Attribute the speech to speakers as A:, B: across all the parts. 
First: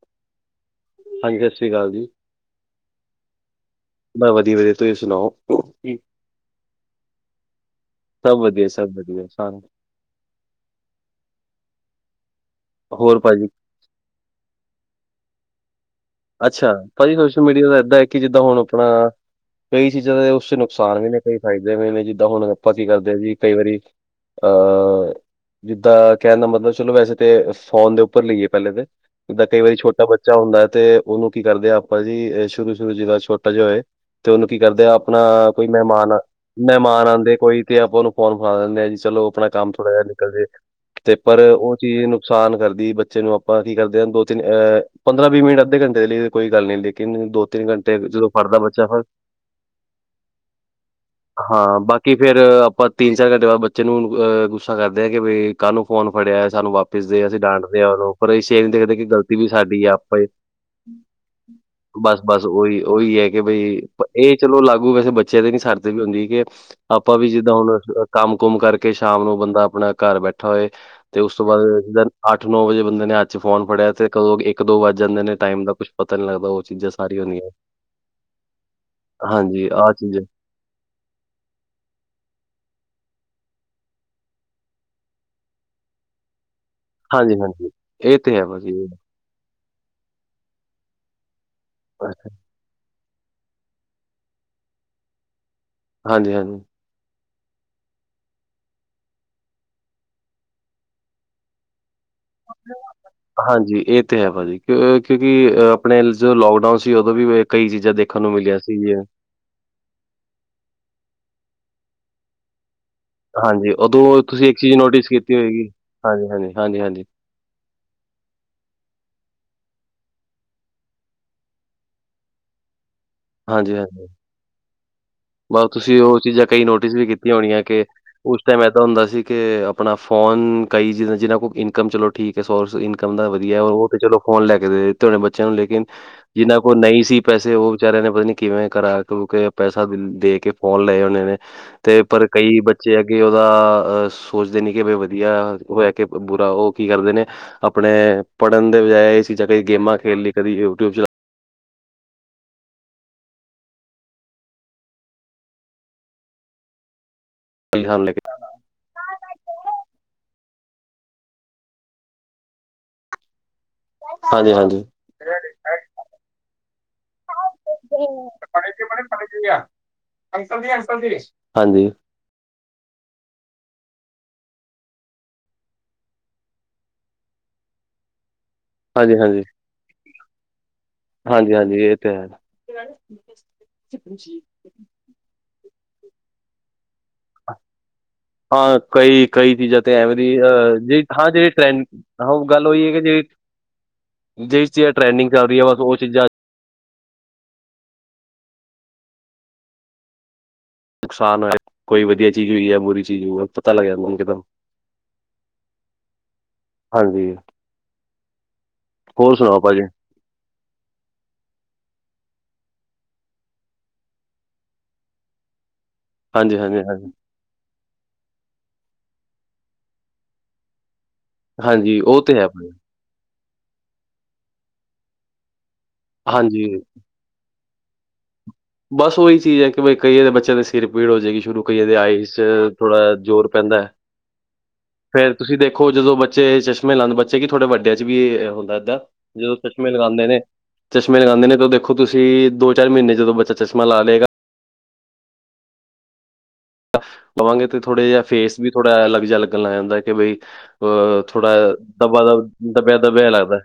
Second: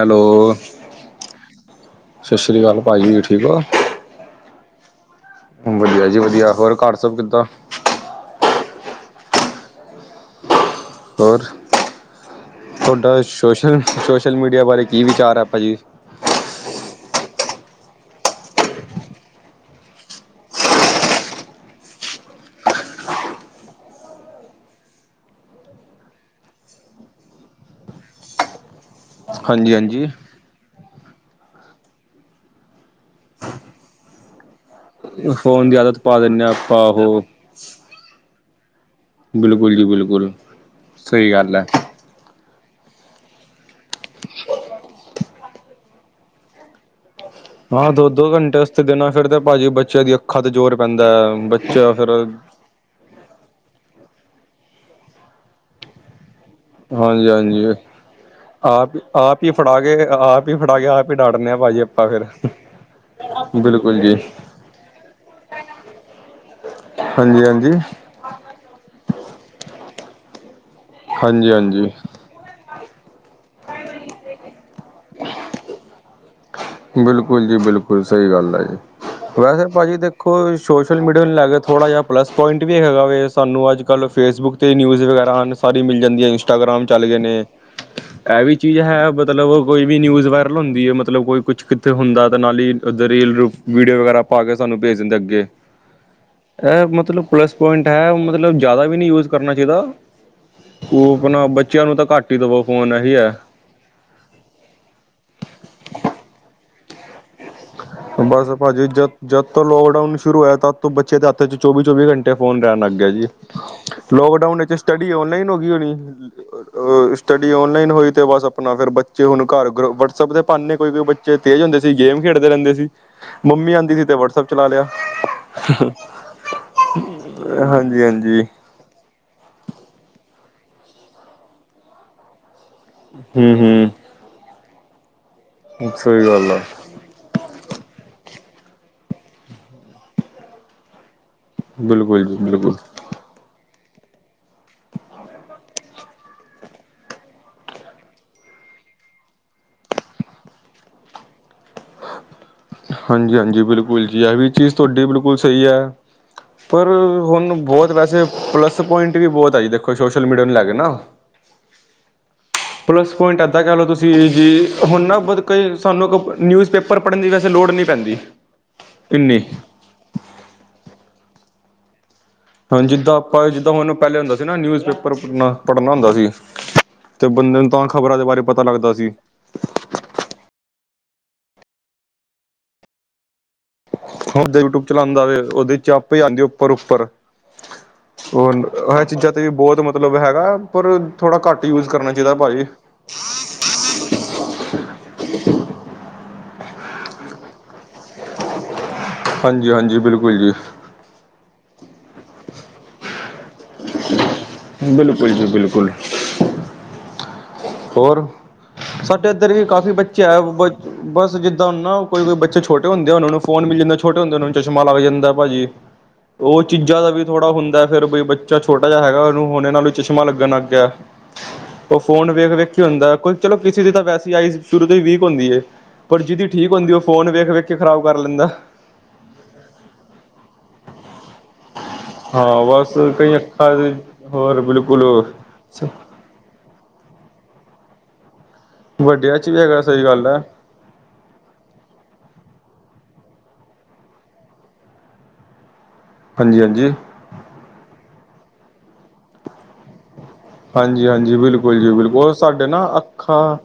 A: Hello
B: ਹਾਂਜੀ ਸਤਿ ਸ਼੍ਰੀ ਅਕਾਲ ਜੀ
A: ਸਤਿ ਸ਼੍ਰੀ ਅਕਾਲ ਭਾਜੀ, ਠੀਕ ਹੋ?
B: ਬਸ ਵਧੀਆ-ਵਧੀਆ, ਤੁਸੀਂ ਸੁਣਾਓ?
A: ਵਧੀਆ ਜੀ ਵਧੀਆ, ਹੋਰ ਘਰ ਸਭ ਕਿੱਦਾਂ?
B: ਸਭ ਵਧੀਆ ਸਭ ਵਧੀਆ ਸਨ।
A: ਹੋਰ ਤੁਹਾਡਾ
B: ਹੋਰ ਭਾਜੀ
A: ਸ਼ੋਸ਼ਲ-ਸ਼ੋਸ਼ਲ ਮੀਡੀਆ ਬਾਰੇ ਕੀ ਵਿਚਾਰ ਹੈ, ਭਾਂਜੀ।
B: ਅੱਛਾ ਭਾਜੀ ਸੋਸ਼ਲ ਮੀਡੀਆ ਦਾ ਏਦਾਂ ਹੈ, ਕਿ ਜਿੱਦਾਂ ਹੁਣ ਆਪਣਾ, ਕਈ ਚੀਜ਼ਾਂ ਦੇ ਉਸ ਚ ਨੁਕਸਾਨ ਵੀ ਨੇ ਕਈ ਫਾਇਦੇ ਵੀ ਨੇ, ਜਿੱਦਾਂ ਹੁਣ ਆਪਾਂ ਕੀ ਕਰਦੇ ਹਾਂ ਜੀ ਕਈ ਵਾਰੀ, [unintelligible] ਜਿੱਦਾਂ ਕਹਿਣ ਦਾ ਮਤਲਬ ਚਲੋ, ਵੈਸੇ ਤੇ ਫ਼ੋਨ ਦੇ ਉੱਪਰ ਲਈਏ ਪਹਿਲੇ ਦੇ ਜਿੰਦਾਂ ਕਈ
A: ਹਾਂਜੀ
B: ਵਾਰੀ ਛੋਟਾ
A: ਹਾਂਜੀ
B: ਬੱਚਾ ਹੁੰਦਾ ਹੈ, ਤੇ ਉਹਨੂੰ ਕੀ ਕਰਦੇ ਆ ਆਪਾਂ ਜੀ ਸ਼ੁਰੂ-ਸ਼ੁਰੂ ਜਾ ਛੋਟਾ ਜਿਹਾ ਹੋਏ ਤੇ ਉਹਨੂੰ ਕੀ ਕਰਦੇ ਆ ਆਪਣਾ ਕੋਈ
A: ਫੋਨ ਦੀ ਆਦਤ ਪਾ ਦਿੰਦੇ ਹਾਂ ਆਪਾਂ
B: ਮਹਿਮਾਨ-ਮਹਿਮਾਨ
A: ਉਹ
B: ਆਉਂਦੇ, ਕੋਈ ਤੇ ਆਪਾਂ ਉਹਨੂੰ ਫੋਨ ਫਡਾ ਲੈਂਦੇ ਆ ਜੀ ਚਲੋ, ਆਪਣਾ ਕੰਮ
A: ਬਿਲਕੁਲ ਜੀ
B: ਥੋੜਾ ਜਿਹਾ ਨਿਕਲ
A: ਬਿਲਕੁਲ
B: ਜਾਏ, ਤੇ
A: ਸਹੀ
B: ਪਰ
A: ਗੱਲ ਹੈ
B: ਉਹ ਚੀਜ਼ ਨੂੰ ਨੁਕਸਾਨ ਕਰਦੀ ਬੱਚੇ ਨੂੰ ਆਪਾਂ ਕੀ ਕਰਦੇ ਹਾਂ, ਦੋ ਤਿੰਨ ਅਹ ਪੰਦਰਾਂ ਵੀਹ ਮਿੰਟ ਅੱਧੇ ਘੰਟੇ ਲਈ ਕੋਈ ਗੱਲ ਨਹੀਂ ਲੇਕਿਨ ਦੋ ਤਿੰਨ
A: ਹਾਂ
B: ਘੰਟੇ
A: ਦੋ
B: ਜਦੋਂ
A: ਦੋ ਘੰਟੇ
B: ਫੜਦਾ
A: ਵਾਸਤੇ
B: ਬੱਚਾ, ਫਿਰ
A: ਦੇਣਾ ਤਾਂ ਭਾਜੀ ਬੱਚਿਆਂ ਦੀ ਅੱਖਾਂ ਤੇ ਜ਼ੋਰ ਪੈਂਦਾ ਹੈ।
B: ਹਾਂ
A: ਬੱਚਾ ਫਿਰ
B: ਬਾਕੀ ਫੇਰ ਆਪਾਂ ਤਿੰਨ ਚਾਰ ਘੰਟੇ ਬਾਅਦ ਬੱਚੇ ਨੂੰ ਅਹ ਗੁੱਸਾ ਕਰਦੇ ਆ ਕਿ ਕਾਹਨੂੰ ਫੋਨ ਫੜਿਆ ਸਾਨੂੰ ਵਾਪਿਸ ਦੇ
A: ਹਾਂਜੀ
B: ਅਸੀਂ
A: ਹਾਂਜੀ
B: ਡਾਂਡਦੇ ਹਾਂ, ਉਹਨੂੰ ਪਰ ਐ ਨੀ
A: ਆਪ
B: ਦੇਖਦੇ, ਕਿ ਗਲਤੀ
A: ਆਪ
B: ਵੀ
A: ਹੀ ਫੜਾ
B: ਸਾਡੀ ਆ
A: ਕੇ
B: ਆਪਾਂ
A: ਆਪ ਹੀ ਫੜਾ ਕੇ ਆਪ ਹੀ ਡਾਂਟਦੇ ਹਾਂ ਭਾਜੀ ਆਪਾਂ ਫਿਰ
B: ਬਸ-ਬਸ ਉਹੀ ਉਹੀ ਹੈ, ਕਿ ਬਈ
A: ਬਿਲਕੁਲ ਜੀ
B: ਇਹ ਚਲੋ ਲਾਗੂ ਵੈਸੇ ਬੱਚੇ ਬੱਚੇ ਦੇ ਸਰਦ ਵੀ ਹੁੰਦੀ ਹੈ, ਕਿ ਆਪਾਂ ਵੀ
A: ਹਾਂਜੀ
B: ਜਿੱਦਾਂ
A: ਹਾਂਜੀ
B: ਹੁਣ ਕੰਮ ਕੁਮ ਕਰਕੇ ਸ਼ਾਮ ਨੂੰ ਬੰਦਾ ਆਪਣਾ ਘਰ ਬੈਠਾ ਹੋਏ, ਤੇ ਉਸ ਤੋਂ
A: ਹਾਂਜੀ ਹਾਂਜੀ
B: ਬਾਅਦ ਅੱਠ ਨੌ ਵਜੇ ਬੰਦੇ ਨੇ ਹੱਥ ਚ ਫੋਨ ਫੜਿਆ, ਤੇ ਕਦੋਂ ਇੱਕ ਦੋ ਵੱਜ ਜਾਂਦੇ ਨੇ ਟਾਈਮ ਦਾ ਕੁਛ ਪਤਾ ਨੀ ਲਗਦਾ ਉਹ ਚੀਜ਼ਾਂ, ਸਾਰੀਆਂ
A: ਬਿਲਕੁਲ
B: ਹੁੰਦੀਆਂ।
A: ਜੀ ਬਿਲਕੁਲ, ਸਹੀ ਗੱਲ ਆ ਜੀ ਵੈਸੇ
B: ਹਾਂਜੀ ਆਹ
A: ਭਾਜੀ
B: ਚੀਜ਼ ਹੈ
A: ਦੇਖੋ ਸ਼ੋਸ਼ਲ ਮੀਡੀਆ ਨੂੰ ਲੈ ਕੇ ਥੋੜ੍ਹਾ ਜਿਹਾ, ਪਲੱਸ ਪੁਆਇੰਟ ਵੀ ਇਹ ਹੈਗਾ ਵੀ ਸਾਨੂੰ ਅੱਜ-ਕੱਲ੍ਹ ਫੇਸਬੁੱਕ 'ਤੇ ਨਿਊਜ਼ ਵਗੈਰਾ ਹਨ। ਸਾਰੀ ਮਿਲ ਜਾਂਦੀ ਹੈ, ਇੰਸਟਾਗ੍ਰਾਮ ਚੱਲ ਗਏ ਨੇ
B: ਹਾਂਜੀ-ਹਾਂਜੀ ਤੇ
A: ਇਹ
B: ਹੈ
A: ਵੀ
B: ਭਾਜੀ
A: ਚੀਜ਼ ਹੈ, ਮਤਲਬ ਕੋਈ ਵੀ ਨਿਊਜ਼ ਵਾਇਰਲ ਹੁੰਦੀ ਹੈ, ਮਤਲਬ ਕੋਈ ਕੁਛ ਕਿੱਥੇ ਹੁੰਦਾ ਤਾਂ ਨਾਲ ਹੀ ਉੱਧਰ ਰੀਲ-ਰੂਲ ਵੀਡੀਓ ਵਗੈਰਾ ਪਾ ਕੇ ਸਾਨੂੰ ਭੇਜ ਦਿੰਦੇ ਅੱਗੇ,
B: ਹਾਂਜੀ- ਹਾਂਜੀ।
A: ਇਹ ਮਤਲਬ ਪਲੱਸ ਪੁਆਇੰਟ ਹੈ ਮਤਲਬ ਜ਼ਿਆਦਾ ਵੀ ਨਹੀਂ ਯੂਜ ਕਰਨਾ ਚਾਹੀਦਾ। ਉਹ ਆਪਣਾ ਬੱਚਿਆਂ ਨੂੰ ਤਾਂ ਘੱਟ, ਹੀ ਦੇਵੋ ਫੋਨ ਇਹੀ ਹੈ
B: ਹਾਂਜੀ ਇਹ ਤੇ ਹੈ ਭਾਜੀ ਕਿਉਂਕਿ ਅ ਆਪਣੇ ਜਦੋਂ ਲੋਕਡਾਊਨ ਸੀ ਉਦੋਂ ਵੀ ਕਈ ਚੀਜ਼ਾਂ ਦੇਖਣ ਨੂੰ
A: ਬਸ
B: ਮਿਲੀਆਂ
A: ਭਾਜੀ
B: ਸੀਗੀਆਂ,
A: ਜਦ ਜਦ ਤੋਂ ਲੋਕਡਾਊਨ ਸ਼ੁਰੂ ਹੋਇਆ ਤਦ ਤੋਂ ਬਚੇ ਦੇ ਹੱਥ ਚੌਵੀ- ਚੌਵੀ ਘੰਟੇ ਫੋਨ ਰਹਿਣ ਲੱਗ ਗਿਆ ਜੀ,
B: ਹਾਂਜੀ, ਉਦੋਂ ਤੁਸੀਂ
A: ਲੋਕਡਾਊਨ
B: ਇੱਕ
A: ਵਿੱਚ
B: ਚੀਜ਼ ਨੋਟਿਸ
A: ਸਟੱਡੀ
B: ਕੀਤੀ
A: ਓਨਲਾਈਨ ਹੋ
B: ਹੋਏਗੀ।
A: ਗਈ ਹੋਣੀ
B: ਹਾਂਜੀ, ਹਾਂਜੀ, ਹਾਂਜੀ, ਹਾਂਜੀ,
A: ਸਟੱਡੀ ਔਨਲਾਈਨ ਹੋਈ ਤੇ ਬਸ ਆਪਣਾ ਫਿਰ ਬੱਚੇ ਹੁਣ ਘਰ ਵਟਸਐਪ ਦੇ ਬਹਾਨੇ ਕੋਈ- ਕੋਈ ਬੱਚੇ ਤੇਜ਼ ਹੁੰਦੇ ਸੀ ਗੇਮ ਖੇਡਦੇ ਰਹਿੰਦੇ ਸੀ, ਮੰਮੀ
B: ਹਾਂਜੀ,
A: ਆਉਂਦੀ
B: ਹਾਂਜੀ।
A: ਸੀ ਤੇ ਵਟਸਐਪ ਚਲਾ ਲਿਆ।
B: ਬਸ ਤੁਸੀਂ ਉਹ ਚੀਜ਼ਾਂ ਕਈ ਨੋਟਿਸ ਵੀ ਕੀਤੀਆਂ ਹੋਣੀਆਂ ਕਿ,
A: ਹਾਂਜੀ ਹਾਂਜੀ
B: ਉਸ ਟਾਈਮ ਹੁੰਦਾ ਸੀ ਕਿ ਆਪਣਾ ਫੋਨ ਕਈ ਜੀਾਂ ਜਿਹਨਾਂ ਕੋਲ ਇਨਕਮ ਚਲੋ ਠੀਕ ਹੈ ਸੋਰਸ ਕੰਮ ਦਾ
A: ਹੂੰ
B: ਵਧੀਆ
A: ਹੂੰ
B: ਉਹ ਤੇ ਚਲੋ ਫੋਨ ਲੈ ਕੇ ਦੇ ਦਿੱਤੇ ਹੋਣੇ ਬੱਚਿਆਂ ਨੂੰ ਲੇਕਿਨ
A: ਸਹੀ ਗੱਲ
B: ਜਿੰਨਾ
A: ਆ
B: ਕੋਲ ਨਹੀਂ ਸੀ। ਪੈਸੇ ਉਹ ਵਿਚਾਰਿਆਂ ਨੇ ਪਤਾ ਨੀ ਕਿਵੇਂ ਕਰਾ ਕਰੂ ਕੇ ਪੈਸਾ ਦੇ ਕੇ ਫੋਨ ਲਏ ਹੋਣੇ ਨੇ ਤੇ
A: ਬਿਲਕੁਲ
B: ਪਰ
A: ਜੀ
B: ਕਈ
A: ਬਿਲਕੁਲ
B: ਬੱਚੇ ਹੈ ਅੱਗੇ ਉਹਦਾ ਸੋਚਦੇ ਨਹੀਂ ਕਿ ਵਧੀਆ ਉਹ ਹੈ ਕਿ ਬੁਰਾ ਉਹ ਕੀ ਕਰਦੇ ਨੇ ਆਪਣੇ ਪੜ੍ਹਨ ਦੇ ਬਜਾਏ ਇਹ ਚੀਜ਼ਾਂ ਕਦੇ ਗੇਮਾਂ ਖੇਡ ਲਈ ਕਦੀ ਯੂਟਿਊਬ ਚ
A: ਹਾਂਜੀ -ਹਾਂਜੀ ਬਿਲਕੁਲ ਜੀ ਇਹ ਵੀ ਚੀਜ਼ ਤੁਹਾਡੀ ਬਿਲਕੁਲ ਸਹੀ ਹੈ, ਪਰ ਹੁਣ
B: ਲਈ
A: ਬਹੁਤ
B: ਸਾਨੂੰ ਲੈ
A: ਵੈਸੇ
B: ਕੇ
A: ਪਲੱਸ ਪਲਸ ਪੁਆਇੰਟ ਵੀ ਬਹੁਤ ਆ ਜੀ ਦੇਖੋ ਸੋਸ਼ਲ ਮੀਡੀਆ ਨੂੰ ਲੈ ਕੇ ਨਾ ਪਲੱਸ ਪੁਆਇੰਟ ਇੱਦਾਂ ਕਹਿ ਲਓ ਤੁਸੀਂ
B: ਹਾਂਜੀ
A: ਜੀ,
B: ਹਾਂਜੀ
A: ਹੁਣ ਨਾ ਬ ਕੋਈ ਸਾਨੂੰ ਨਿਊਜ਼ ਪੇਪਰ ਪੜ੍ਹਨ ਦੀ ਗ
B: ਬਣੇ ਹਾਂਜੀ
A: ਹਾਂਜੀ ਜਿੱਦਾਂ ਆਪਾਂ ਜਿੱਦਾਂ ਹੁਣ ਪਹਿਲੇ ਹੁੰਦਾ ਸੀ ਨਾ ਨਿਊਜ਼ ਪੇਪਰ ਪੜਨਾ ਪੜ੍ਹਨਾ ਹੁੰਦਾ ਸੀ ਤੇ ਬੰਦੇ ਨੂੰ ਤਾਂ ਖ਼ਬਰਾਂ ਦੇ ਬਾਰੇ ਪਤਾ ਲੱਗਦਾ ਸੀ
B: ਹਾਂਜੀ ਹਾਂਜੀ ਹਾਂਜੀ- ਹਾਂਜੀ ਇਹ ਤੇ ਹੈ
A: ਹੁਣ ਯੂਟਿਊਬ ਚਲਾਉਂਦਾ ਵ, ਉਹਦੇ ਚ ਆਪੇ ਆਉਂਦੇ ਉੱਪਰ- ਉਪਰ
B: ਹਾਂ
A: ਉਹ ਇਹ
B: ਕਈ
A: ਚੀਜ਼ਾਂ ਤੇ ਵੀ
B: ਕਈ
A: ਬਹੁਤ
B: ਤੇ
A: ਮਤਲਬ
B: ਐਵੇਂ ਦੀ
A: ਹੈਗਾ,
B: ਅਹ
A: ਪਰ
B: ਜੇ ਹਾਂ
A: ਥੋੜਾ
B: ਜਿਹੜੀ
A: ਘੱਟ
B: ਟਰੈਂਡ
A: ਯੂਜ ਕਰਨਾ
B: ਹਾਂ
A: ਚਾਹੀਦਾ ਭਾਜੀ ਹਮ
B: ਜਿਸ ਚੀਜ਼ ਟਰੇਡਿੰਗ ਚੱਲ ਰਹੀ ਹੈ ਬ ਉਹ ਚੀਜ਼ਾਂ
A: ਹਾਂਜੀ, ਹਾਂਜੀ ਬਿਲਕੁਲ ਜੀ
B: ਨੁਕਸਾਨ ਹੋ, ਕੋਈ ਵਧੀਆ ਚੀਜ਼ ਹੋਈ ਹੈ ਬੁਰੀ ਚੀਜ਼ ਹੋਊਗਾ ਪਤਾ ਲੱਗ ਜਾਂਦਾ ਮੈਨੂੰ ਇਕਦਮ
A: ਬਿਲਕੁਲ ਜੀ ਬਿਲਕੁਲ
B: ਹਾਂਜੀ
A: ਹੋਰ, ਸਾਡੇ
B: ਹੋਰ
A: ਇੱਧਰ
B: ਸੁਣਾਓ
A: ਵੀ
B: ਭਾਜੀ
A: ਕਾਫੀ ਬੱਚੇ ਹੈ ਬ ਬਸ ਜਿੱਦਾਂ ਨਾ ਕੋਈ ਬੱਚੇ ਛੋਟੇ ਹੁੰਦੇ ਆ ਉਹਨਾਂ ਨੂੰ ਫੋਨ ਮਿਲ ਜਾਂਦਾ ਛੋਟੇ ਹੁੰਦੇ ਉਹ ਨੂੰ ਚਸ਼ਮਾ ਲੱਗ ਜਾਂਦਾ ਭਾਜੀ ਹ
B: ਹਾਂਜੀ
A: ਉਹ
B: ਹਾਂਜੀ
A: ਚੀਜ਼ਾਂ ਦਾ
B: ਹਾਂਜੀ
A: ਵੀ ਥੋੜ੍ਹਾ ਹੁੰਦਾ ਫਿਰ ਬਈ ਬੱਚਾ ਛੋਟਾ ਜਿਹਾ ਹੈਗਾ ਉਹਨੂੰ ਹ ਹੋੁਣੇ ਨਾਲੋਂ ਚਸ਼ਮਾ ਲੱਗਣ ਲੱਗ ਗਿਆ
B: ਹਾਂਜੀ ਉਹ
A: ਫੋਨ
B: ਤੇ ਹੈ
A: ਵੇਖ
B: ਆਪਣੇ
A: ਵੇਖ ਕੇ ਹੁੰਦਾ ਕੋਈ ਚਲੋ ਕਿਸੇ ਦੀ ਤਾਂ ਵੈਸੇ ਆਈਸ ਸ਼ੁਰੂ ਤੋਂ ਹੀ ਵੀਕ ਹੁੰਦੀ ਹੈ ਪਰ ਜਿਹਦੀ ਠੀਕ
B: ਹਾਂਜੀ
A: ਹੁੰਦੀ ਉਹ ਫੋਨ ਵੇਖ- ਵੇਖ ਖਰਾਬ ਕਰ ਲੈਂਦਾ
B: ਬਸ ਉਹੀ ਚੀਜ਼ ਹੈ ਕਿ ਕਈਏ ਦੇ ਬੱਚਿਆਂ ਦੇ ਸਿਰ ਪੀੜ ਹੋ ਜਾਏਗੀ ਸ਼ੁਰੂ ਕਈਆਂ ਦੇ ਆਈਸ ਚ
A: ਹਾਂ ਬਸ
B: ਥੋੜ੍ਹਾ
A: ਕਈ
B: ਜ਼ੋਰ
A: ਅੱਖਾਂ
B: ਪੈਂਦਾ ਹੈ
A: ਦੇ ਹੋਰ ਬਿਲਕੁਲ
B: ਫੇਰ ਤੁਸੀਂ ਦੇਖੋ ਜਦੋਂ ਬੱਚੇ ਚਸ਼ਮੇ ਲਾਉਦੇ ਬੱਚੇ ਕੀ ਥੋੜੇ ਵੱਡਿਆਂ ਚ ਵੀ ਹੁੰਦਾ ਹੁੰਦਾ
A: ਵੱਡਿਆਂ ਚ
B: ਜਦੋਂ
A: ਵੀ ਹੈਗਾ
B: ਚਸ਼ਮੇ
A: ਸਹੀ
B: ਲਗਾਉਂਦੇ
A: ਗੱਲ ਹੈ
B: ਨੇ ਚਸ਼ਮੇ ਲਗਾਉਂਦੇ ਨੇ ਤਾਂ ਦੇਖੋ ਤੁਸੀਂ, ਦੋ ਚਾਰ ਮਹੀਨੇ ਜਦੋਂ ਬੱਚਾ ਚਸ਼ਮਾ ਲਾ ਲਏਗਾ
A: ਹਾਂਜੀ -ਹਾਂਜੀ
B: ਲਵਾਂਗੇ ਥੋੜਾ ਜਿਹਾ ਫੇਸ ਵੀ ਥੋੜਾ ਅਲੱਗ ਜਿਹਾ ਲਗ ਜਾਂਦਾ ਬਈ
A: ਹਾਂਜੀ,
B: ਅ
A: ਹਾਂਜੀ
B: ਥੋੜਾ
A: ਬਿਲਕੁਲ ਜੀ
B: ਦਬਾ
A: ਬਿਲਕੁਲ
B: ਦਬ
A: ਸਾਡੇ ਨਾ
B: ਦਬਿਆ ਦਬਿਆ
A: ਅੱਖਾਂ
B: ਲੱਗਦਾ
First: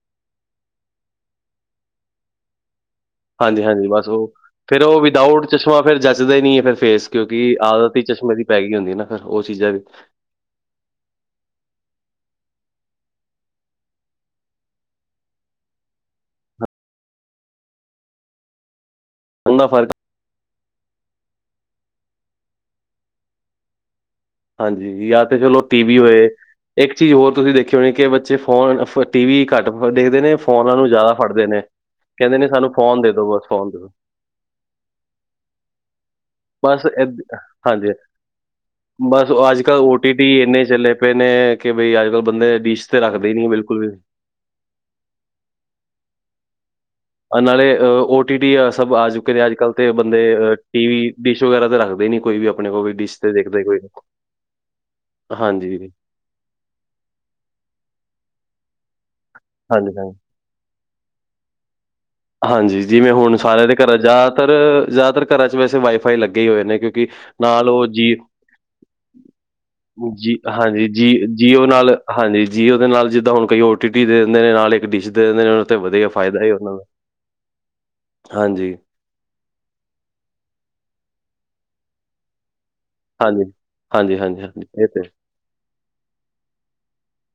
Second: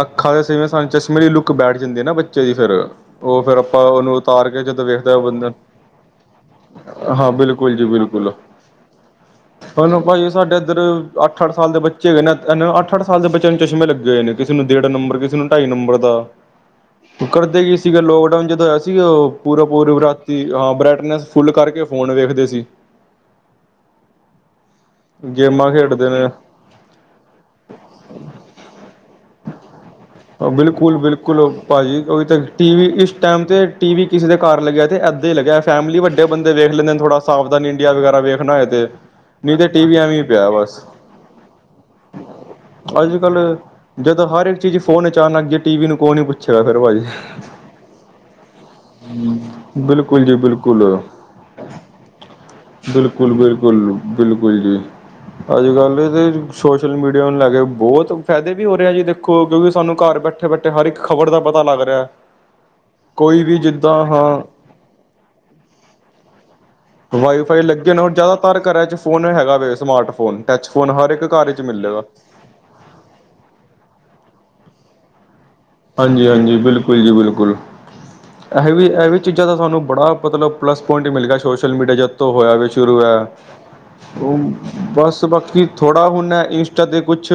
A: ਅਖਾਂ ਦੇ ਸੇਵੇਂ ਸਾਨੂੰ ਚਸ਼ਮੇ ਦੀ ਲੁੱਕ ਬੈਠ ਜਾਂਦੀ ਹੈ ਨਾ ਬੱਚੇ ਦੀ ਫਿਰ ਉਹ ਫਿਰ
B: ਹਾਂਜੀ-
A: ਆਪਾਂ
B: ਹਾਂਜੀ ਬਸ
A: ਉਹਨੂੰ
B: ਉਹ
A: ਉਤਾਰ ਕੇ
B: ਫਿਰ
A: ਜਦੋਂ
B: ਉਹ
A: ਵੇਖਦਾ
B: ਵਿਦਊਟ
A: ਬੰਦਾ
B: ਚਸ਼ਮਾ ਫਿਰ ਜੱਚਦਾ ਹੀ ਨਹੀਂ ਹੈ ਫਿਰ ਫੇਸ
A: ਹਾਂ
B: ਕਿਉਂਕਿ
A: ਬਿਲਕੁਲ ਜੀ
B: ਆਦਤ ਹੀ
A: ਬਿਲਕੁਲ
B: ਚਸ਼ਮੇ ਦੀ ਪੈ ਗਈ ਹੁੰਦੀਆਂ ਨਾ ਫੇਰ ਉਹ ਚੀਜ਼ਾਂ ਵੀ
A: ਹੁਣ ਭਾਜੀ ਸਾਡੇ ਇੱਧਰ ਅੱ ਅੱਠ ਸਾਲ ਦੇ ਬੱਚੇ ਹੈਗੇ ਨਾ ਇਹ ਅੱਠ ਅੱਠ ਸਾਲ ਦੇ ਬੱਚਿਆਂ ਨੂੰ ਚਸ਼ਮੇ ਲੱਗੇ ਹੋਏ ਨੇ ਕਿਸੇ ਨੂੰ ਦੇਢ ਨੰਬਰ ਕਿਸੇ ਨੂੰ ਢਾਈ ਨੰਬਰ ਦਾ ਕਰਦੇ ਕੀ ਸੀਗੇ ਲੋਕਡਾਊਨ ਜਦੋਂ ਹੋਇਆ, ਸੀ ਉਹ ਪੂਰਾ
B: ਉਹਦਾ ਫਰਕ
A: ਪੂਰਾ ਰਾਤੀ ਹਾਂ ਬ੍ਰਈਟਨੈਸ ਫੁੱਲ ਕਰਕੇ ਫੋਨ ਵੇਖਦੇ ਸੀ।
B: ਹਾਂਜੀ, ਜਾਂ ਤਾਂ ਚਲੋ
A: ਗੇਮਾਂ
B: ਟੀ ਵੀ
A: ਖੇਡਦੇ
B: ਹੋਏ
A: ਨੇ
B: ਇੱਕ ਚੀਜ਼ ਹੋਰ ਤੁਸੀਂ ਦੇਖੀ ਹੋਣੀ ਕਿ ਬੱਚੇ ਫੋਨ ਫ ਟੀ ਵੀ ਘੱਟ ਦੇਖਦੇ ਨੇ ਫੋਨ ਨੂੰ
A: ਬਿਲਕੁਲ
B: ਜ਼ਿਆਦਾ ਫੜਦੇ
A: ਬਿਲਕੁਲ
B: ਨੇ
A: ਭਾਜੀ ਉਹੀ ਤਾਂ
B: ਕਹਿੰਦੇ ਨੇ ਸਾਨੂੰ
A: ਟੀਵੀ
B: ਫੋਨ
A: ਇਸ
B: ਦੇ ਦੋ
A: ਟਾਈਮ
B: ਬਸ
A: ਤੇ
B: ਫੋਨ ਦੋ।
A: ਟੀਵੀ ਕਿਸੇ ਦੇ ਘਰ ਲੱਗਿਆ ਅਤੇ ਏਦਾਂ ਈ ਲੱਗਿਆ ਫੈਮਲੀ ਵੱਡੇ ਬੰਦੇ ਵੇਖ
B: ਬਸ
A: ਲੈਂਦੇ ਥੋੜ੍ਹਾ
B: ਏਦ-
A: ਸਾਵਧਾਨ ਇੰਡੀਆ
B: ਹਾਂਜੀ
A: ਵਗੈਰਾ ਵੇਖਣਾ ਹੋਏ ਤੇ।
B: ਬਸ
A: ਨਹੀਂ
B: ਅੱਜ
A: ਤੇ
B: ਕੱਲ
A: ਟੀਵੀ
B: ਓ ਟੀ
A: ਐਵੇਂ ਹੀ
B: ਟੀ
A: ਪਿਆ
B: ਇੰਨੇ
A: ਬਸ
B: ਚੱਲੇ ਪਏ ਨੇ ਕਿ ਬਈ ਅੱਜ ਕੱਲ ਬੰਦੇ ਡਿਸ਼ ਤੇ
A: ਅੱਜ
B: ਰੱਖਦੇ ਈ ਨੀ
A: ਕੱਲ੍ਹ
B: ਬਿਲਕੁਲ ਵੀ।
A: ਜਦੋਂ ਹਰ ਇੱਕ ਚੀਜ਼ ਫੋਨ ਵਿੱਚ ਆਣ ਲੱਗ ਗਈ ਫਿਰ ਟੀਵੀ ਵੀ ਨੂੰ ਕੌਣ ਨੀ ਪੁੱਛਗਾ ਫਿਰਾ ਭਾਜੀ।
B: ਨਾਲੇ ਓ ਟੀ ਟੀ ਸਭ ਆ ਚੁੱਕੇ ਨੇ ਅੱਜ ਕੱਲ੍ਹ ਤੇ ਬੰਦੇ
A: ਬਿਲਕੁਲ ਜੀ ਬਿਲਕੁਲ
B: ਟੀ ਵੀ ਡਿਸ਼ ਵਗੈਰਾ ਤੇ ਰੱਖਦੇ ਨੀ ਕੋਈ ਵੀ। ਆਪਣੇ ਕੋਲ ਵੀ ਡਿਸ਼ ਤੇ
A: ਬਿਲਕੁਲ
B: ਦੇਖਦੇ ਕੋਈ
A: ਬਿਲਕੁਲ
B: ਨਹੀਂ।
A: ਬਿਲਕੁਲ ਜੀ, ਅੱਜ
B: ਹਾਂਜੀ
A: ਕੱਲ ਇਹ ਤੇ ਸੋਸ਼ਲ ਮੀਡੀਆ ਨੂੰ ਲੈ ਕੇ ਬਹੁਤ ਫਾਇਦੇ ਵੀ ਹੋ ਰਹੇ ਆ ਜੀ ਦੇਖੋ ਕਿਉਂਕਿ ਸਾਨੂੰ
B: ਹਾਂਜੀ ਹਾਂਜੀ
A: ਘਰ ਬੈਠੇ ਇੱਥੇ ਬੈਠੇ ਹਰ ਇੱਕ ਖ਼ਬਰ ਦਾ ਪਤਾ ਲੱਗ ਰਿਹਾ।
B: ਹਾਂਜੀ, ਜਿਵੇਂ ਹੁਣ
A: ਕੋਈ ਵੀ
B: ਸਾਰਿਆਂ ਦੇ ਘਰਾਂ
A: ਜਿੱਦਾਂ ਹਾਂ
B: ਜ਼ਿਆਦਾਤਰ ਜ਼ਿਆਦਾਤਰ ਘਰਾਂ ਚ ਵੈਸੇ ਵਾਈਫਾਈ ਲੱਗੇ ਹੀ ਹੋਏ ਨੇ ਕਿਉਂਕ
A: ਵਾਈਫਾਈ ਲੱਗੇ ਨੇ ਜ਼ਿਆਦਾਤਰ ਘਰਾਂ ਚ ਫੋਨ ਹੈਗਾ ਵੈ
B: ਜੀ
A: ਸਮਾਰਟਫੋਨ ਟੱਚ
B: ਹਾਂਜੀ,
A: ਫੋਨ ਹਰ ਇੱਕ
B: ਜੀ
A: ਘਰ 'ਚ
B: ਜੀਓ ਨਾਲ
A: ਮਿਲੇਗਾ।
B: ਹਾਂਜੀ ਜੀਓ ਦੇ ਨਾਲ ਜਿੱਦਾਂ ਹੁਣ ਕਈ ਓ ਟੀ ਟੀ ਦੇ ਦਿੰਦੇ ਨੇ ਨਾਲ ਇੱਕ ਡਿਸ਼ ਦੇ ਦਿੰਦੇ ਨੇ। ਤੇ ਵਧੀਆ
A: ਹਾਂਜੀ
B: ਫਾਇਦਾ ਹੀ
A: ਹਾਂਜੀ,
B: ਉਹਨਾਂ ਦਾ।
A: ਬਿਲਕੁਲ ਜੀ ਬਿਲਕੁਲ।
B: ਹਾਂਜੀ,
A: ਇਹ ਵੀ ਇਹ ਵੀ ਚੀਜ਼ਾਂ ਦਾ ਤੁਹਾਨੂੰ ਬੜਾ ਮਤਲਬ ਪਲੱਸ ਪੁਆਇੰਟ ਮਿਲ ਗਿਆ ਸੋਸ਼ਲ ਮੀਡੀਆ ਜ ਤੋਂ ਹੋਇਆ। ਸ਼ੁਰੂ ਐ
B: ਹਾਂਜੀ, ਹਾਂਜੀ,
A: ਓ
B: ਹਾਂਜੀ, ਹਾਂਜੀ ਇਹ ਤੇ
A: ਬਸ ਬਾਕੀ, ਥੋੜ੍ਹਾ ਹੁਣ ਇੰਸਟਾ 'ਤੇ ਕੁਛ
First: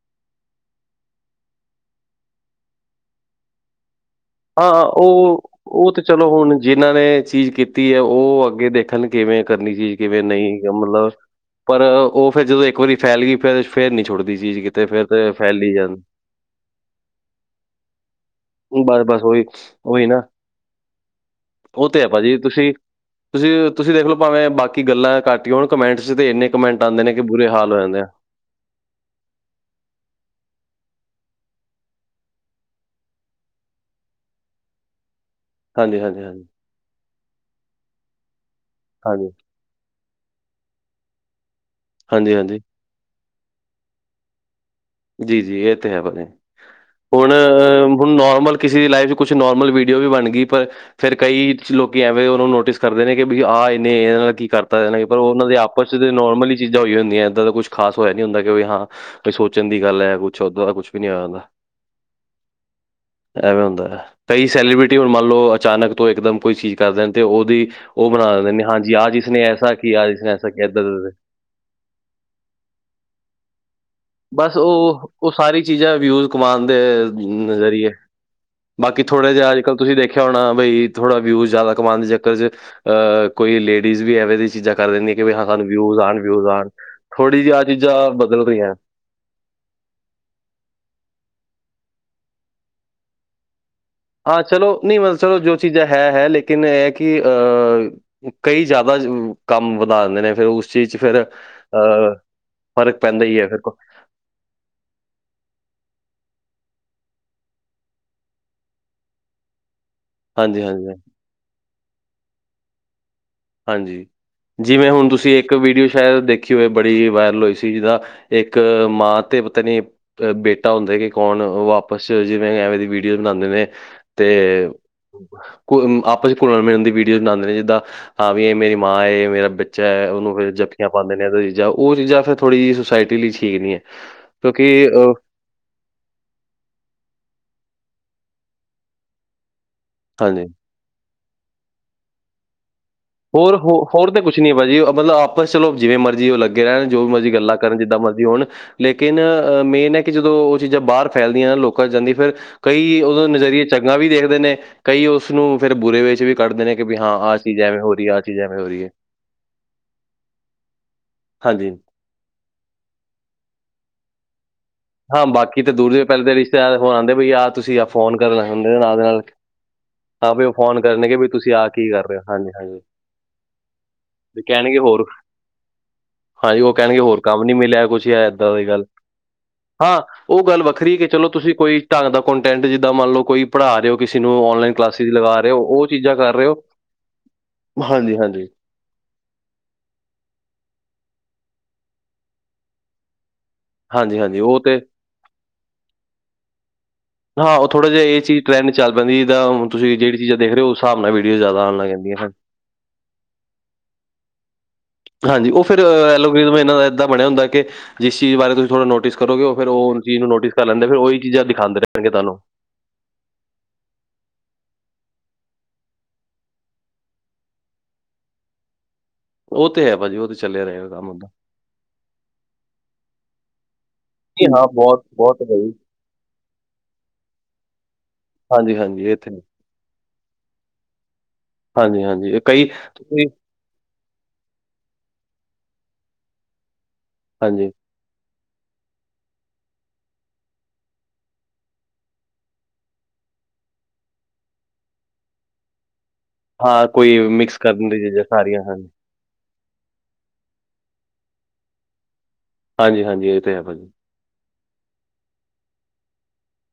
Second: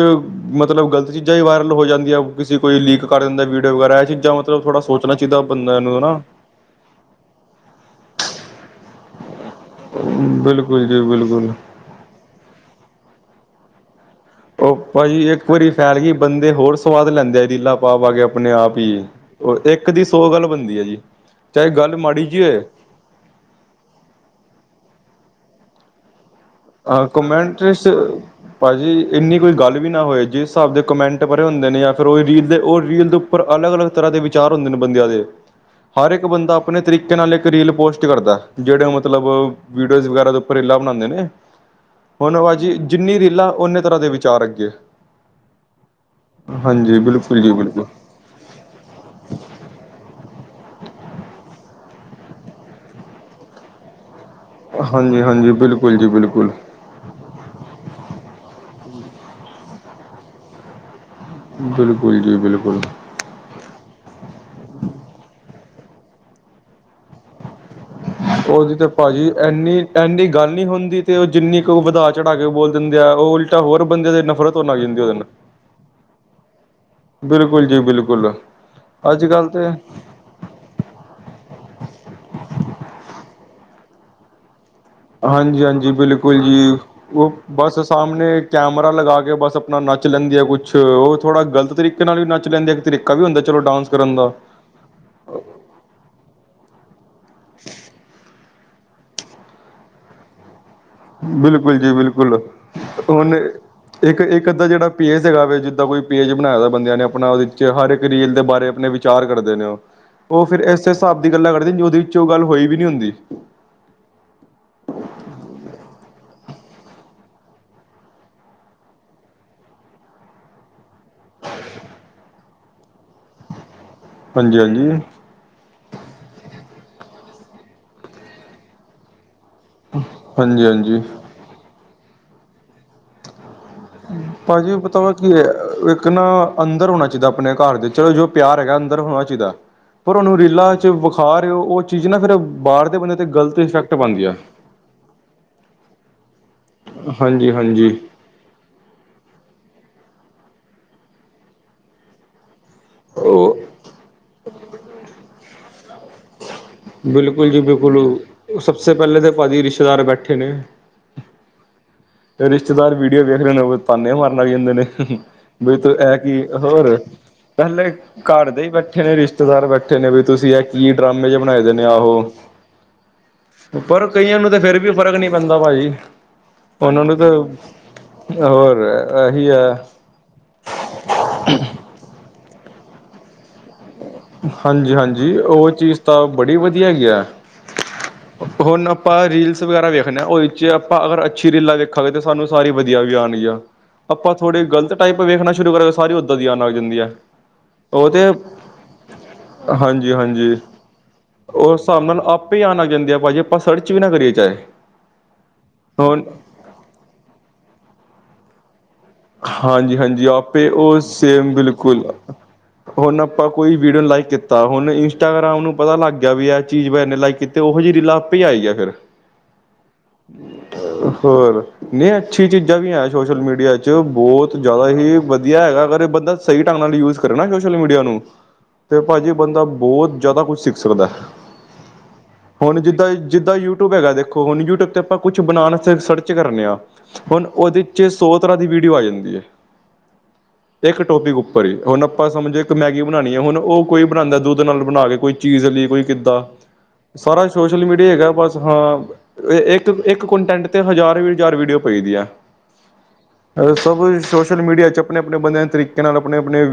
A: ਮਤਲਬ ਗਲਤ ਚੀਜ਼ਾਂ ਹੀ ਵਾਇਰਲ ਹੋ ਜਾਂਦੀਆਂ ਕਿਸੇ ਕੋਈ ਲੀਕ ਕਰ ਦਿੰਦਾ ਵੀਡੀਓ ਵਗੈਰਾ ਇਹ ਚੀਜ਼ਾਂ ਮਤਲਬ ਥੋੜ੍ਹਾ
B: ਹਾਂ,
A: ਸੋਚਣਾ ਚਾਹੀਦਾ
B: ਉਹ
A: ਬੰਦਿਆਂ
B: ਉਹ
A: ਨੂੰ
B: ਤੇ
A: ਨਾ।
B: ਚਲੋ ਹੁਣ ਜਿਨਾਂ ਨੇ ਚੀਜ਼ ਕੀਤੀ ਐ ਉਹ ਅੱਗੇ ਦੇਖਣ ਕਿਵੇਂ ਕਰਨੀ ਚੀਜ਼ ਕਿਵੇਂ ਨਹੀਂ
A: ਬਿਲਕੁਲ ਜੀ
B: ਮਤਲਬ
A: ਬਿਲਕੁਲ।
B: ਪਰ ਉਹ ਫੇਰ ਜਦੋਂ ਇੱਕ ਵਾਰੀ ਫੈਲ ਗਈ ਫਿਰ ਫੇਰ ਨਹੀਂ ਛੁੱਟਦੀ ਜੀ।
A: ਉਹ ਭਾਜੀ ਇੱਕ ਵਾਰੀ ਫੈਲ ਗਈ ਬੰਦੇ ਹੋਰ ਸਵਾਦ ਲੈਂਦੇ ਆ ਰੀਲਾ ਪਾ ਪਾ ਆ ਕੇ ਆਪਣੇ ਆਪ ਈ।
B: ਬਸ, ਬਸ ਉਹੀ,
A: ਉਹ ਇੱਕ ਦੀ
B: ਉਹੀ ਨਾ।
A: ਸੌ ਗੱਲ ਬਣਦੀ ਐ ਜੀ ਚਾਹੇ
B: ਉਹ
A: ਗੱਲ
B: ਤੇ ਹੈ
A: ਮਾੜੀ
B: ਭਾਜੀ
A: ਜੀ ਹੋਏ।
B: ਤੁਸੀਂ ਤੁਸੀਂ ਤੁਸੀਂ ਦੇਖ ਲੋ ਭਾਵੇਂ ਬਾਕੀ ਗੱਲਾਂ ਕੱਟ ਹੋਣ ਕਮੈਂਟਸ ਚ ਤੇ ਇੰਨੇ ਕਮੈਂਟ ਆਉਂਦੇ
A: ਆਹ
B: ਨੇ ਕਿ ਬੁਰੇ ਹਾਲ ਹੋ
A: ਕੋਮੈਂਟਰਸ,
B: ਜਾਂਦੇ ਆ
A: ਭਾਜੀ ਇੰਨੀ ਕੋਈ ਗੱਲ ਵੀ ਨਾ ਹੋਏ ਜਿਸ ਹਿਸਾਬ ਦੇ ਕਮੈਂਟ ਭਰੇ ਹੁੰਦੇ ਨੇ ਜਾਂ ਫਿਰ ਉਹ ਰੀਲ ਦੇ ਉਹ ਰੀਲ ਤੋਂ ਉੱਪਰ ਅਲੱਗ ਅਲੱਗ ਤਰ੍ਹਾਂ ਦੇ ਵਿਚਾਰ ਹੁੰਦੇ ਨੇ ਬੰਦਿਆਂ ਦੇ।
B: ਹਾਂਜੀ,
A: ਹਰ
B: ਹਾਂਜੀ,
A: ਇੱਕ
B: ਹਾਂਜੀ,
A: ਬੰਦਾ ਆਪਣੇ ਤਰੀਕੇ ਨਾਲ ਇੱਕ ਰੀਲ ਪੋਸਟ ਕਰਦਾ ਜਿਹੜੇ ਮਤਲਬ
B: ਹਾਂਜੀ,
A: ਵੀਡੀਓਜ਼ ਵਗੈਰਾ ਉੱਪਰ ਰੀਲਾਂ ਬਣਾਂਦੇ ਨੇ।
B: ਹਾਂਜੀ,
A: ਹੁਣ
B: ਹਾਂਜੀ,
A: ਭਾਜੀ ਜਿੰਨੀ ਰੀਲਾ ਓਨੇ ਤਰ੍ਹਾਂ ਦੇ ਵਿਚਾਰ ਅੱਗੇ।
B: ਜੀ ਜੀ ਇਹ ਤੇ ਹੈ ਭਾਜੀ
A: ਹਾਂਜੀ
B: ਹੁਣ।
A: ਬਿਲਕੁਲ ਜੀ ਬਿਲਕੁਲ
B: ਹੁਣ ਨੋਰਮਲ ਕਿਸੇ ਦੀ ਲਾਈਫ 'ਚ ਕੁਛ ਨੋਰਮਲ ਵੀਡੀਓ ਵੀ ਬਣ ਗਈ ਪਰ ਫੇਰ ਕਈ ਲੋਕੀ ਐਵੇਂ ਉਹਨਾਂ ਨੂੰ ਨੋਟਿਸ ਕਰਦੇ ਨੇ ਕਿ ਵੀ ਆਹ ਇਹਨੇ ਇਹਦੇ ਨਾਲ ਕੀ ਕਰਤਾ ਇਹਨਾਂ ਪਰ ਉਹਨਾਂ
A: ਹਾਂਜੀ-ਹਾਂਜੀ
B: ਦੇ ਆਪਸ
A: ਬਿਲਕੁਲ ਜੀ
B: ਚ
A: ਬਿਲਕੁਲ।
B: ਨੋਰਮਲੀ ਚੀਜ਼ਾਂ ਹੋਈ ਹੁੰਦੀ ਆ ਇੱਦਾਂ ਦਾ ਕੁਛ ਖਾਸ ਹੋਇਆ ਨੀ ਹੁੰਦਾ ਕਿ ਹਾਂ ਕੇ ਸੋਚਣ ਦੀ ਗੱਲ ਐ ਕੁਛ ਉੱਦਾਂ ਦਾ ਕੁਛ ਵੀ ਨੀ ਹੋਇਆ ਹੁੰਦਾ।
A: ਬਿਲਕੁਲ ਜੀ ਬਿਲਕੁਲ।
B: ਐਵੇਂ ਹੁੰਦਾ ਕਈ ਸੈਲੀਬ੍ਰਿਟੀ ਹੁਣ ਮੰਨ ਲਓ ਅਚਾਨਕ ਤੋਂ ਇਕਦਮ ਕੋਈ ਚੀਜ਼ ਕਰ ਦੇਣ ਤੇ ਉਹਦੀ। ਉਹ ਬਣਾ ਦਿੰਦੇ ਨੇ
A: ਉਹਦੀ ਤੇ
B: ਹਾਂਜੀ ਆਹ
A: ਭਾਜੀ
B: ਜਿਸਨੇ ਐਸਾ
A: ਇੰਨੀ
B: ਕੀਆ, ਆਹ
A: ਇੰਨੀ
B: ਜਿਸਨੇ ਐਸਾ
A: ਗੱਲ ਨੀ
B: ਕੀਆ
A: ਹੁੰਦੀ
B: ਏਦਾਂ-ਏਦਾਂ
A: ਤੇ ਉਹ ਜਿੰਨੀ ਉਹ ਵਧਾ ਚੜਾ ਕੇ ਬੋਲ ਦਿੰਦੇ ਆ ਉਹ ਉਲ
B: ਬਸ ਉਹ ਉਹ ਸਾਰੀ ਚੀਜ਼ਾਂ ਵਿਊਜ ਕਮਾਨ ਦੇ
A: ਬਿਲਕੁਲ ਜੀ
B: ਜ਼ਰੀਏ।
A: ਬਿਲਕੁਲ
B: ਬਾਕ
A: ਅੱਜ
B: ਥੋੜਾ
A: ਕੱਲ੍ਹ
B: ਜਾ
A: ਤੇ
B: ਅੱਜਕੱਲ ਤੁਸੀਂ, ਖਿਆ ਹੋਣਾ ਬਈ ਥੋੜਾ ਵਿਊਜ ਜ਼ਿਆਦਾ ਕਮਾਣ ਦੇ ਚੱਕਰ ਚ ਅਹ ਕੋਈ ਲੇਡੀਜ਼ ਵੀ ਐਵੇ ਦੀ ਚੀਜ਼ਾਂ ਕਰ ਦਿੰਦੀਆਂ ਕਿ ਵੀ ਹਾਂ
A: ਹਾਂਜੀ
B: ਸਾਨੂੰ
A: ਹਾਂਜੀ,
B: ਵਿਊਜ਼ ਆਣ
A: ਬਿਲਕੁਲ
B: ਵਿਊਜ਼ ਆਣ
A: ਜੀ ਉਹ
B: ਥੋੜ੍ਹੀ ਜਿਹੀ ਆਹ
A: ਬਸ
B: ਚੀਜ਼ਾਂ
A: ਸਾਹਮਣੇ
B: ਬਦਲ ਰਹੀਆਂ।
A: ਕੈਮਰਾ ਲਗਾ ਕੇ ਬਸ ਆਪਣਾ ਨੱਚ ਲੈਂਦੀ ਆ ਕੁਛ ਉਹ ਥੋੜ੍ਹਾ ਗਲਤ ਤਰੀਕੇ ਨਾਲ ਵੀ ਨੱਚ ਲੈਂਦੀ ਆ ਇੱਕ ਤਰੀਕਾ ਵੀ ਹੁੰਦਾ ਚਲੋ ਡਾਂਸ। ਕਰਨ ਦਾ
B: ਹਾਂ, ਚਲੋ ਨਹੀਂ ਮਤਲਬ ਚਲੋ ਜੋ ਚੀਜ਼ਾਂ ਹੈ ਹੈ ਲੇਕਿਨ ਇਹ ਕਿ ਅ ਕਈ ਜ਼ਿਆਦਾ ਕੰਮ ਵਧਾ ਦਿੰਦੇ ਨੇ ਫਿਰ ਉਸ ਚੀਜ਼ ਚ ਫਿਰ,
A: ਬਿਲਕੁਲ ਜੀ
B: ਅਹ
A: ਬਿਲਕੁਲ
B: ਫ਼ਰਕ ਪੈਂਦਾ
A: ਹੁਣ
B: ਹੀ ਹੈ ਵੇਖੋ
A: ਇੱਕ, ਇੱਕ ਅੱਧਾ ਜਿਹੜਾ ਪੇਜ ਹੈਗਾ ਵ ਜਿੱਦਾਂ ਕੋਈ ਪੇਜ ਬਣਾਇਆ ਵ ਬੰਦਿਆਂ ਨੇ ਆਪਣਾ ਉਹਦੇ ਵਿੱਚ ਹਰ ਇੱਕ ਰੀਲ ਦੇ ਬਾਰੇ ਆਪਣੇ ਵਿੱਚ ਵਿਚਾਰ ਕਰਦੇ ਨੇ ਉਹ ਉਹ ਫਿਰ
B: ਹਾਂਜੀ
A: ਇਸੇ
B: ਹਾਂਜੀ
A: ਹਿਸਾਬ ਦੀ ਗੱਲਾਂ ਕਰਦੇ ਜ ਉਹਦੇ ਵਿੱਚ ਉਹ ਗੱਲ ਹੋਈ ਵੀ ਨੀ ਹੁੰਦੀ
B: ਹਾਂਜੀ, ਜਿਵੇਂ ਹੁਣ ਤੁਸੀਂ ਇੱਕ ਵੀਡੀਓ ਸ਼ਾਇਦ ਦੇਖੀ ਹੋਏ ਬੜੀ ਵਾਇਰਲ ਹੋਈ ਸੀ ਜਿਹਦਾ ਇੱਕ ਮਾਂ ਤੇ ਪਤਾ ਨੀ ਅ ਬੇਟਾ ਹੁੰਦਾ ਕਿ ਕੌਣ ਵਾਪਸ ਜਿਵੇਂ ਐਵੇਂ ਦੀ ਵੀਡੀਓ ਬਣਾਉਂਦੇ ਨੇ ਤੇ
A: ਹਾਂਜੀ ਹਾਂਜੀ
B: ਆਪਸ ਚ ਘੁਲਣ ਮਿਲਨ ਦੀ ਵੀਡੀਓ ਬਣਾਉਂਦੇ ਨੇ ਜਿੱਦਾਂ ਹਾਂ ਵੀ ਮੇਰੀ ਮਾਂ ਮੇਰਾ ਚਾਹੇ ਉਹਨੂੰ ਫਿਰ
A: ਹਾਂਜੀ
B: ਜੱਫੀਆਂ
A: ਹਾਂਜੀ
B: ਪਾਉਂਦੇ ਨੇ ਉਹ ਚੀਜ਼ ਉਹ ਚੀਜ਼ ਫਿਰ ਥੋੜ੍ਹੀ ਜਿਹੀ ਸੁਸਾਇਟੀ ਲਈ ਠੀਕ ਨਹੀਂ ਹੈ ਕਿਉਂਕਿ
A: ਭਾਜੀ ਪਤਾ ਵ
B: ਅ,
A: ਕੀ ਹੈ ਇੱਕ ਨਾ ਅੰਦਰ ਹੋਣਾ ਚਾਹੀਦਾ ਆਪਣੇ ਘਰ ਦੇ ਵਿੱਚ ਜੋ ਪਿਆਰ ਹੈਗਾ ਅੰਦਰ ਹੋਣਾ ਚਾਹੀਦਾ, ਪਰ ਉਹਨੂੰ
B: ਹਾਂਜੀ
A: ਰੀਲਾ ਚ ਵਿਖਾ ਰਹੇ ਹੋ ਉਹ ਚੀਜ਼ ਨਾ ਫਿਰ ਬਾਹਰ ਦੇ ਬੰਦੇ ਤੇ
B: ਹੋਰ
A: ਗ਼ਲਤ
B: ਹੋ
A: ਇਫੈਕਟ
B: ਹੋਰ
A: ਪਾਉਂਦੀ ਆ
B: ਕੁਛ ਨੀ ਭਾਜੀ ਮਤਲਬ ਆਪਸ ਚਲੋ ਜਿਵੇਂ ਮਰਜ਼ੀ ਉਹ ਲੱਗ ਰਹਿਣ ਜੋ ਵੀ ਮਰਜ਼ੀ
A: ਹਾਂਜੀ
B: ਗੱਲਾਂ ਕਰਨ
A: ਹਾਂਜੀ
B: ਜਿੱਦਾਂ ਮਰਜ਼ੀ ਹੋਣ ਲੇਕਿਨ ਅਹ ਮੇਨ ਹੈ ਕਿ ਜਦੋਂ ਉਹ ਚੀਜ਼ਾਂ ਬਾਹਰ ਫੈਲਦੀਆਂ ਨਾ ਲੋਕਾਂ ਜਾਂਦੀ ਫਿਰ ਕਈ ਉਦੋਂ
A: ਉਹ
B: ਨਜ਼ਰੀਏ ਚੰਗਾ ਵੀ ਦੇਖਦੇ ਨੇ, ਕਈ ਉਸਨੂੰ ਫਿਰ ਬੁਰੇ ਵਿੱਚ ਵੀ ਕਰਦੇ ਨੇ ਕਿ ਵੀ ਹਾਂ ਆਹ ਚੀਜ਼ ਐਵੇਂ ਹੋ ਜਾ
A: ਹੂੰ ਸਬਸੇ ਪਹਿਲੇ ਤਾਂ ਭਾਜੀ ਰਿਸ਼ਤੇਦਾਰ ਬੈਠੇ ਨੇ
B: ਹਾਂਜੀ
A: ਰਿਸ਼ਤੇਦਾਰ ਵੀਡੀਓ ਵੇਖਦੇ ਨੇ ਉਹ ਤੇ ਭਾਨੇ ਮਾਰਨ ਲਗ ਜਾਂਦੇ ਨੇ
B: ਹਾਂ ਬਾਕੀ ਤਾਂ
A: ਵੀ ਤੂੰ
B: ਦੂਰ ਦੇ
A: ਇਹ
B: ਪਹਿਲੇ ਤਾਂ
A: ਕੀ,
B: ਰਿਸ਼ਤੇਦਾਰ ਹੋ
A: ਹੋਰ
B: ਆਉਂਦੇ ਬਈ ਆਹ ਤੁਸੀਂ ਆਹ
A: ਪਹਿਲੇ
B: ਫੋਨ ਕਰਨ ਲੱਗ
A: ਘਰ ਦੇ
B: ਹੁੰਦੇ
A: ਹੀ
B: ਨਾਲ
A: ਬੈਠੇ ਨੇ ਰਿਸ਼ਤੇ
B: ਨਾਲ
A: ਰਿਸ਼ਤੇਦਾਰ ਬੈਠੇ ਨੇ ਵੀ
B: ਹਾਂ ਉਹ
A: ਤੁਸੀਂ ਇਹ
B: ਫੋਨ
A: ਕੀ
B: ਕਰਨਗੇ ਵੀ
A: ਡਰਾਮੇ ਜਿਹੇ
B: ਤੁਸੀਂ
A: ਬਣਾਏ
B: ਆਹ
A: ਦੇ ਨੇ
B: ਕੀ
A: ਆ
B: ਕਰ ਰਹੇ ਹੋ ਹਾਂਜੀ ਹਾਂਜੀ
A: ਪਰ ਕਈਆਂ ਨੂੰ ਤੇ
B: ਕਹਿਣਗੇ
A: ਫਿਰ ਵੀ
B: ਹੋਰ
A: ਫਰਕ ਨਹੀਂ ਪੈਂਦਾ ਭਾਜੀ
B: ਹਾਂਜੀ ਉਹ ਕਹਿਣਗੇ
A: ਉਹਨਾਂ ਨੂੰ
B: ਹੋਰ ਕੰਮ
A: ਤਾਂ,
B: ਨਹੀਂ ਮਿਲਿਆ ਕੁਛ ਜਾਂ ਇੱਦਾਂ ਦੀ
A: ਹੋਰ
B: ਗੱਲ
A: ਇਹੀ ਆ
B: ਹਾਂ ਉਹ ਗੱਲ ਵੱਖਰੀ ਹੈ ਕਿ ਚਲੋ ਤੁਸੀਂ ਕੋਈ ਢੰਗ ਦਾ ਕੰਟੈਂਟ ਜਿੱਦਾਂ ਮੰਨ ਲਓ ਕੋਈ ਪੜ੍ਹਾ ਰਹੇ ਹੋ ਕਿਸੇ ਨੂੰ ਔਨਲਾਈਨ
A: ਹਾਂਜੀ
B: ਕਲਾਸਿਸ
A: ਹਾਂਜੀ
B: ਲਗਾ ਰਹੇ ਹੋ ਉਹ
A: ਚੀਜ਼
B: ਚੀਜ਼ਾਂ
A: ਤਾਂ
B: ਕਰ ਰਹੇ ਹੋ
A: ਬੜੀ ਵਧੀਆ ਹੈਗੀ ਆ
B: ਹਾਂਜੀ-ਹਾਂਜੀ
A: ਹੁਣ ਆਪਾਂ ਰੀਲਸ ਵਗੈਰਾ ਵੇਖਦੇ ਹਾਂ ਉਹਦੇ 'ਚ ਆਪਾਂ ਅਗਰ ਅੱਛੀ ਰੀਲਾਂ ਵੇਖਾਂਗੇ ਤਾਂ ਸਾਨੂੰ ਸਾਰੀ ਵਧੀਆ ਵੀ ਆਉਣਗੀਂਆ
B: ਹਾਂਜੀ,
A: ਆਪਾਂ
B: ਹਾਂਜੀ ਉਹ
A: ਥੋੜੀ
B: ਤੇ
A: ਗਲਤ ਟਾਈਪ ਵੇਖਣਾ ਸ਼ੁਰੂ ਕਰਾਂਗੇ ਸਾਰੀ ਓਦਾਂ ਦੀ ਆਉਣ ਲਗ ਜਾਂਦੀਆ ਹੈ
B: ਹਾਂ ਥੋੜੇ ਜੇ ਇਹ ਚੀ ਟ੍ਰੈਂਡ ਚੱਲ ਪੈਂਦੀ ਹੈ ਤਾਂ ਹੁਣ ਤੁਸੀਂ ਜਿਹੜੀ ਚੀਜ਼ਾਂ ਦੇਖ
A: ਹਾਂਜੀ-ਹਾਂਜੀ
B: ਰਹੇ ਹੋ ਉਸ ਹਿਸਾਬ ਨਾਲ ਵੀਡੀਓ ਜ਼ਿਆਦਾ ਆਉਣ
A: ਉਸ
B: ਲਗ
A: ਹਿਸਾਬ
B: ਜਾਂਦੀਆਂ
A: ਨਾਲ
B: ਹਨ
A: ਆਪੇ ਹੀ ਆਉਣ ਲੱਗ ਜਾਂਦੇ ਆ ਭਾਜੀ ਆਪਾਂ ਸਰਚ ਵੀ ਨਾ ਕਰੀਏ ਚਾਹੇ
B: ਹਾਂਜੀ ਉਹ ਫਿਰ
A: ਹੁਣ
B: ਐਲੋਗਿਜ਼ਮ ਇਹਨਾ ਦਾ ਏਦਾਂ ਬਣਿਆ ਹੁੰਦਾ ਕਿ ਜਿਸ ਚੀਜ਼ ਬਾਰੇ ਤੁਸੀਂ ਥੋੜ੍ਹਾ ਨੋਟਿਸ ਕਰੋਗੇ ਫਿਰ ਚੀਜ਼
A: ਹਾਂਜੀ-ਹਾਂਜੀ
B: ਨੂੰ ਨੋਟਿਸ ਕਰ
A: ਆਪੇ
B: ਲੈਂਦੇ ਫਿਰ
A: ਉਹ
B: ਉਹੀ ਚੀਜ਼ਾਂ
A: ਸੇਮ
B: ਦਿਖਾਉਦੇ
A: ਬਿਲਕੁਲ
B: ਰਹਿਣਗੇ ਤੁਹਾਨੂੰ
A: ਹੁਣ ਆਪਾਂ ਕੋਈ ਵੀਡੀਓ ਨੂੰ ਲਾਈਕ ਕੀਤਾ ਹੁਣ ਇੰਸਟਾਗ੍ਰਾਮ ਨੂੰ ਪਤਾ ਲੱਗ ਗਿਆ ਵੀ ਇਹ ਚੀਜ਼ ਨੇ ਲਾਈਕ ਕੀਤੀ ਤੇ ਉਹੋ ਜਿਹੀ ਰੀਲਾ ਆਪੇ ਜਾਈ ਫਿਰ
B: ਉਹ ਤੇ ਹੈ ਭਾਜੀ ਉਹ ਤੇ ਚੱਲਿਆ ਰਹੇਗਾ ਕੰਮ ਓਦਾਂ।
A: ਹੋਰ, ਨਹੀਂ ਅੱਛੀ ਚੀਜ਼ਾਂ ਵੀ ਹੈ ਸੋਸ਼ਲ ਮੀਡੀਆ 'ਚ
B: ਜੀ
A: ਬਹੁਤ
B: ਹਾਂ,
A: ਜ਼ਿਆਦਾ
B: ਬਹੁਤ,
A: ਹੀ
B: ਬਹੁਤ
A: ਵਧੀਆ
B: ਭਾਈ।
A: ਹੈਗਾ ਅਗਰ ਬੰਦਾ ਸਹੀ ਢੰਗ ਨਾਲ ਯੂਜ ਕਰੇ ਨਾ ਸੋਸ਼ਲ ਮੀਡੀਆ ਨੂੰ
B: ਹਾਂਜੀ-ਹਾਂਜੀ ਇਹ ਤੇ
A: ਦਾ ਬਹੁਤ ਜ਼ਿਆਦਾ ਕੁਛ ਸਿੱਖ ਸਕਦਾ ਹੈ,
B: ਹਾਂਜੀ, ਹਾਂਜੀ ਇਹ ਕਈ
A: ਹੁਣ
B: ਤੁਸੀਂ
A: ਜਿੱਦਾਂ-ਜਿੱਦਾਂ ਯੂਟਿਊਬ ਹੈਗਾ ਦੇਖੋ ਹੁਣ ਯੂਟਿਊਬ ਤੇ ਆਪਾਂ ਕੁਛ ਬਣਾਉਣ ਤੇ ਸਰਚ ਕਰਨੇ ਹਾਂ, ਹੁਣ
B: ਹਾਂਜੀ।
A: ਉਹਦੇ ਚ ਸੋ ਉਸ ਤਰ੍ਹਾਂ ਦੀ ਵੀਡੀਓ ਆਈ ਜਾਂਦੀ ਹੈ ਇੱਕ ਟੋਪਿਕ ਉੱਪਰ ਹੀਈ, ਹੁਣ ਆਪਾਂ ਸਮਝੋ ਇੱਕ ਮੈਗੀ ਬਣਾਉਣੀ ਹੈ ਹੁਣ ਉਹ ਕੋਈ ਬਣਾਉਦਾ ਦੁੱਧ ਨਾਲ ਬਣਾ ਕੇ ਕੋਈ ਚੀਜ਼ ਲਈ ਕੋਈ ਕਿੱਦਾਂ,
B: ਹਾਂ, ਕੋਈ
A: ਸਾਰਾ
B: ਮਿਕਸ
A: ਸੋਸ਼ਲ
B: ਕਰਨ ਦੀ
A: ਮੀਡੀਆ
B: ਚੀਜ਼ਾਂ
A: ਹੈਗਾ ਬਸ
B: ਸਾਰੀਆਂ ਹਨ।
A: ਹਾਂ ਇੱਕ-ਇੱਕ ਕੰਟੈਂਟ 'ਤੇ ਹਜ਼ਾਰ ਵੀ ਹਜ਼ਾਰ ਵੀਡੀਓ ਪਈਦੀ ਹੈ
B: ਹਾਂਜੀ-ਹਾਂਜੀ ਇਹ ਤੇ ਹੈ ਭਾਜੀ,
A: ਸਭ ਸੋਸ਼ਲ ਮੀਡੀਆ ਚ ਆਪਣੇ-ਆਪਣੇ ਬੰਦਿਆਂ ਤਰੀਕੇ ਨਾਲ ਆਪਣੇ-ਆਪਣੇ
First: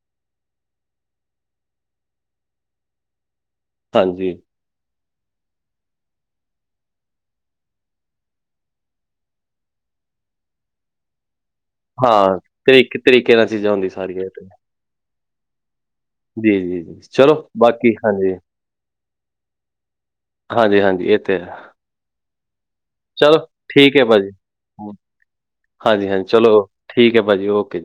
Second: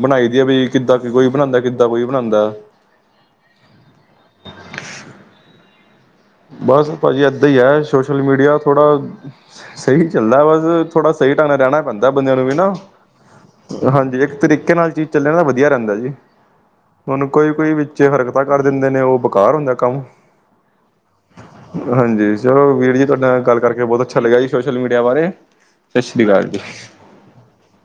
A: ਬਣਾਈ ਦੀ ਆ ਬਈ, ਕਿੱਦਾਂ ਕੋਈ ਬਣਾਉਂਦਾ, ਕਿੱਦਾਂ ਕੋਈ ਬਣਾਉਂਦਾ
B: ਹਾਂਜੀ
A: ਬਸ ਭਾਜੀ ਏਦਾਂ ਹੀ ਹੈ, ਸੋਸ਼ਲ ਮੀਡੀਆ ਥੋੜ੍ਹਾ ਸਹੀ ਚੱਲਦਾ ਬਸ, ਥੋੜ੍ਹਾ ਸਹੀ ਢੰਗ ਨਾਲ ਰਹਿਣਾ ਬੰਦਾ ਬੰਦਿਆਂ
B: ਹਾਂ,
A: ਨੂੰ ਵੀ ਨਾ
B: ਤਰੀਕ ਤਰੀਕੇ ਨਾਲ ਚੀਜ਼ਾਂ ਹੁੰਦੀ
A: ਹਾਂਜੀ,
B: ਸਾਰੀਆਂ ਇਹ
A: ਇੱਕ
B: ਤੇ, ਹੈ।
A: ਤਰੀਕੇ ਨਾਲ ਚੀਜ਼ ਚੱਲੇ ਤਾਂ ਵਧੀਆ ਰਹਿੰਦਾ ਜੀ।
B: ਜੀ, ਜੀ,
A: ਹੁਣ
B: ਚਲੋ
A: ਕੋਈ-ਕੋਈ
B: ਬਾਕੀ
A: ਵਿੱਚ
B: ਹਾਂਜੀ,
A: ਹਰਕਤਾਂ ਕਰ ਦਿੰਦੇ ਨੇ ਉਹ ਬੇਕਾਰ ਹੁੰਦਾ ਕੰਮ।
B: ਹਾਂਜੀ-ਹਾਂਜੀ ਇਹ ਤੇ ਹੈ।
A: ਹਾਂਜੀ, ਚਲੋ ਵੀਰ ਜੀ ਤੁਹਾਡੇ
B: ਚਲੋ
A: ਨਾਲ ਗੱਲ ਕਰਕੇ
B: ਠੀਕ
A: ਬਹੁਤ
B: ਹੈ
A: ਅੱਛਾ
B: ਭਾਜੀ,
A: ਲੱਗਿਆ ਜੀ ਸੋਸ਼ਲ ਮੀਡੀਆ ਬਾਰੇ ਸਤਿ ਸ੍ਰੀ
B: ਹਾਂਜੀ-ਹਾਂਜੀ,
A: ਅਕਾਲ
B: ਚਲੋ
A: ਜੀ‌।
B: ਠੀਕ ਹੈ ਭਾਜੀ ਓਕੇ।